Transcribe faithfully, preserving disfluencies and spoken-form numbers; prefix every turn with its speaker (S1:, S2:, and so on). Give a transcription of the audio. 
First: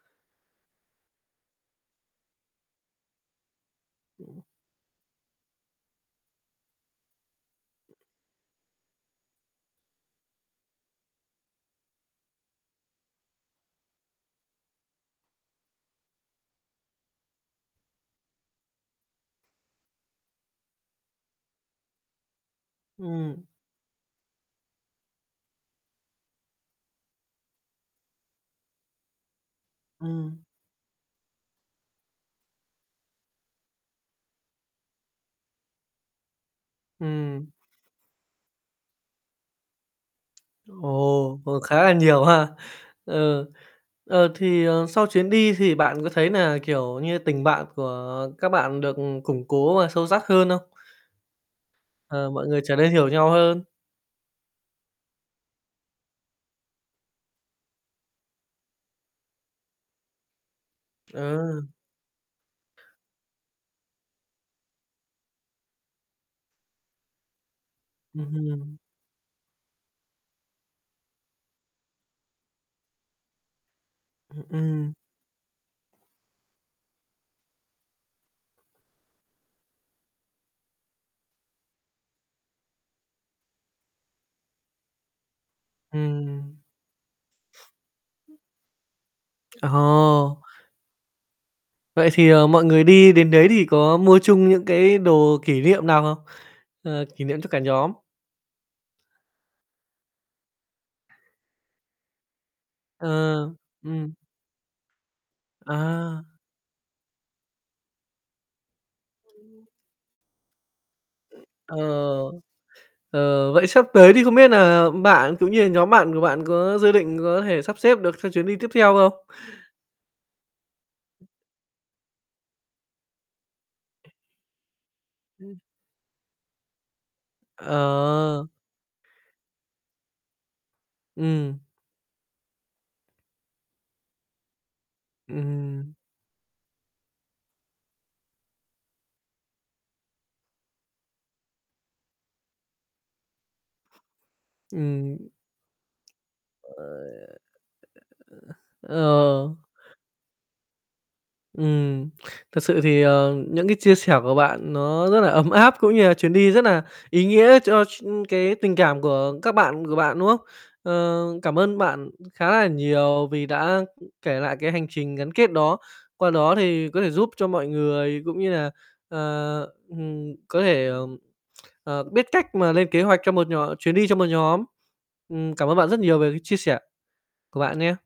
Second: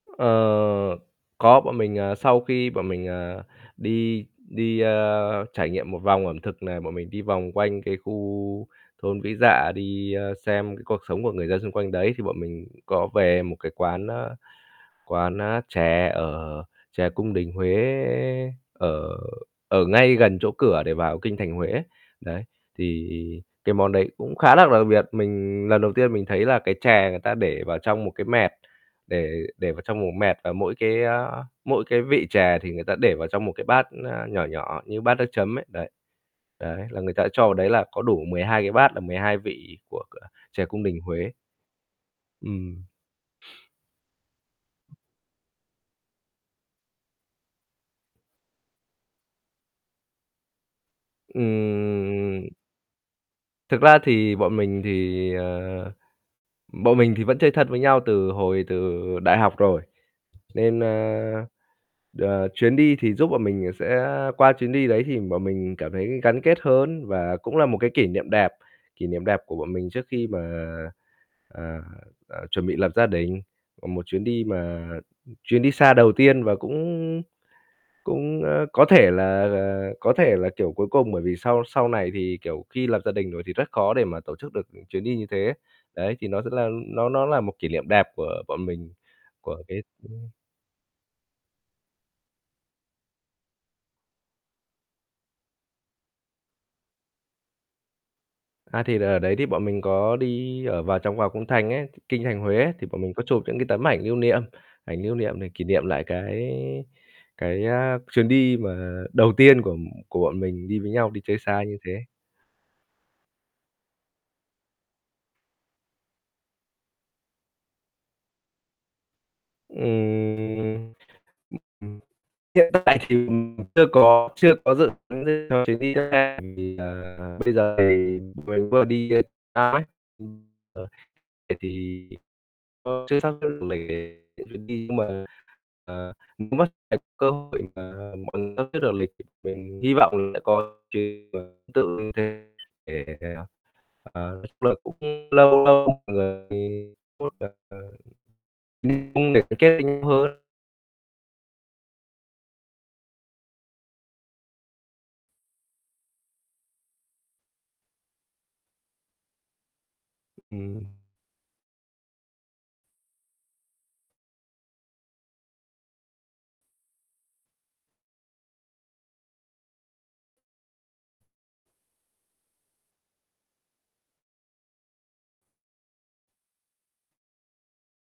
S1: Ờ, có. Bọn mình, ờ, sau khi bọn mình, à, đi
S2: Ừm.
S1: đi, ơ, trải nghiệm một vòng ẩm thực này, bọn mình đi vòng quanh cái khu thôn Vĩ Dạ, đi, ơ, xem cái cuộc sống của người dân xung quanh đấy, thì bọn mình có về một cái quán, a, quán, a, chè, ở chè cung đình Huế ở ở ngay gần chỗ cửa để vào Kinh thành Huế. Đấy, thì
S2: Ừm.
S1: cái món đấy cũng khá là đặc biệt, mình lần đầu tiên mình thấy là cái chè người ta để vào trong một cái mẹt, để để vào trong một mẹt
S2: Ừm.
S1: và mỗi cái, a, mỗi cái vị chè thì người ta để vào trong một cái bát, ơ, nhỏ nhỏ như bát nước chấm ấy, đấy, đấy, là người ta cho
S2: Ừm.
S1: vào đấy là có đủ mười hai cái bát là mười hai vị của của chè cung đình Huế.
S2: Ồ, ồ, khá là nhiều ha.
S1: Ừm.
S2: Ờ. Ờ, thì, ờ, sau chuyến đi thì bạn có thấy nà, kiểu như, tình bạn của các bạn được củng cố và sâu sắc hơn không? Ờ,
S1: Ừm,
S2: mọi
S1: ừm.
S2: người trở nên hiểu nhau hơn.
S1: Thực ra thì bọn mình thì, ờ, bọn mình thì vẫn chơi thân với nhau từ hồi từ đại học rồi nên, ơ,
S2: Ờ.
S1: ờ, chuyến đi thì giúp bọn mình sẽ qua chuyến đi đấy thì bọn mình cảm thấy gắn kết hơn và cũng là một cái kỷ
S2: Ừm
S1: niệm đẹp,
S2: hưm.
S1: kỷ niệm đẹp của bọn mình trước khi mà, ờ, ờ, chuẩn bị lập gia đình. Ờ, một chuyến đi
S2: Ừm,
S1: mà,
S2: ừm.
S1: ừm, chuyến đi xa đầu tiên và cũng cũng, ơ, có thể là, ờ, có thể là, kiểu, cuối cùng, bởi vì sau sau này thì, kiểu, khi lập gia đình thì rất khó để mà tổ chức được chuyến đi như thế. Đấy, thì nó rất
S2: Ừm.
S1: là nó nó là một kỷ niệm đẹp của bọn mình, của cái ừm.
S2: Ồ. Vậy thì, ờ, mọi người đi đến đấy thì có mua chung những cái đồ kỷ niệm nào không? Ờ, kỷ niệm cho cả nhóm.
S1: À, thì ở đấy thì bọn mình có đi ở vào trong vào cung thành ấy, Kinh thành Huế, thì bọn mình có
S2: Ờ,
S1: chụp những cái tấm ảnh
S2: ừm.
S1: lưu niệm, ảnh lưu niệm để kỷ niệm lại
S2: À.
S1: cái cái, a, chuyến đi mà đầu tiên
S2: Ừm.
S1: của của bọn mình đi với nhau đi chơi xa như
S2: Ờ.
S1: thế.
S2: Ờ. Vậy sắp tới thì không biết nà bạn cũng như là nhóm bạn của bạn có dự định có thể sắp xếp được cho chuyến đi tiếp theo không?
S1: Ừm, ừm, ừm. Hiện tại thì, ừm, chưa có chưa có dự tính gì
S2: Ừm.
S1: cho chuyến đi xa, ừm, thì giờ bây giờ thì
S2: Ờ.
S1: mình vừa đi xa ấy, ừm, ờ. Vậy
S2: Ừm.
S1: thì, ờ, chưa sắp xếp được lịch trình để mà đi, nhưng mà,
S2: Ừm hừm.
S1: à, cũng mất [unintelligible] cơ hội và mọi người sắp xếp được lịch trình, hy vọng sẽ có [unintelligible] tương tự như thế để, ờ, chung là cũng
S2: Ừm.
S1: lâu lâu mọi người có thể, ừm, đi
S2: Ờ.
S1: du lịch
S2: Ờ.
S1: gắn kết với nhau hơn.
S2: Ừm, thực sự thì, ờ, những cái chia sẻ của bạn nó rất là ấm áp, cũng như là chuyến đi rất là ý nghĩa cho s cái tình cảm của các bạn của bạn, đúng không?
S1: Ừm.
S2: Ờ, cảm ơn bạn khá là nhiều vì đã, ư, kể lại cái hành trình gắn kết đó. Qua đó thì có thể giúp cho mọi người, cũng như là, ờ, ừm, có thể, ờ, biết cách mà lên kế hoạch cho một nhóm chuyến đi cho một nhóm. Ừm, cảm ơn bạn rất nhiều về cái chia sẻ của bạn nhé.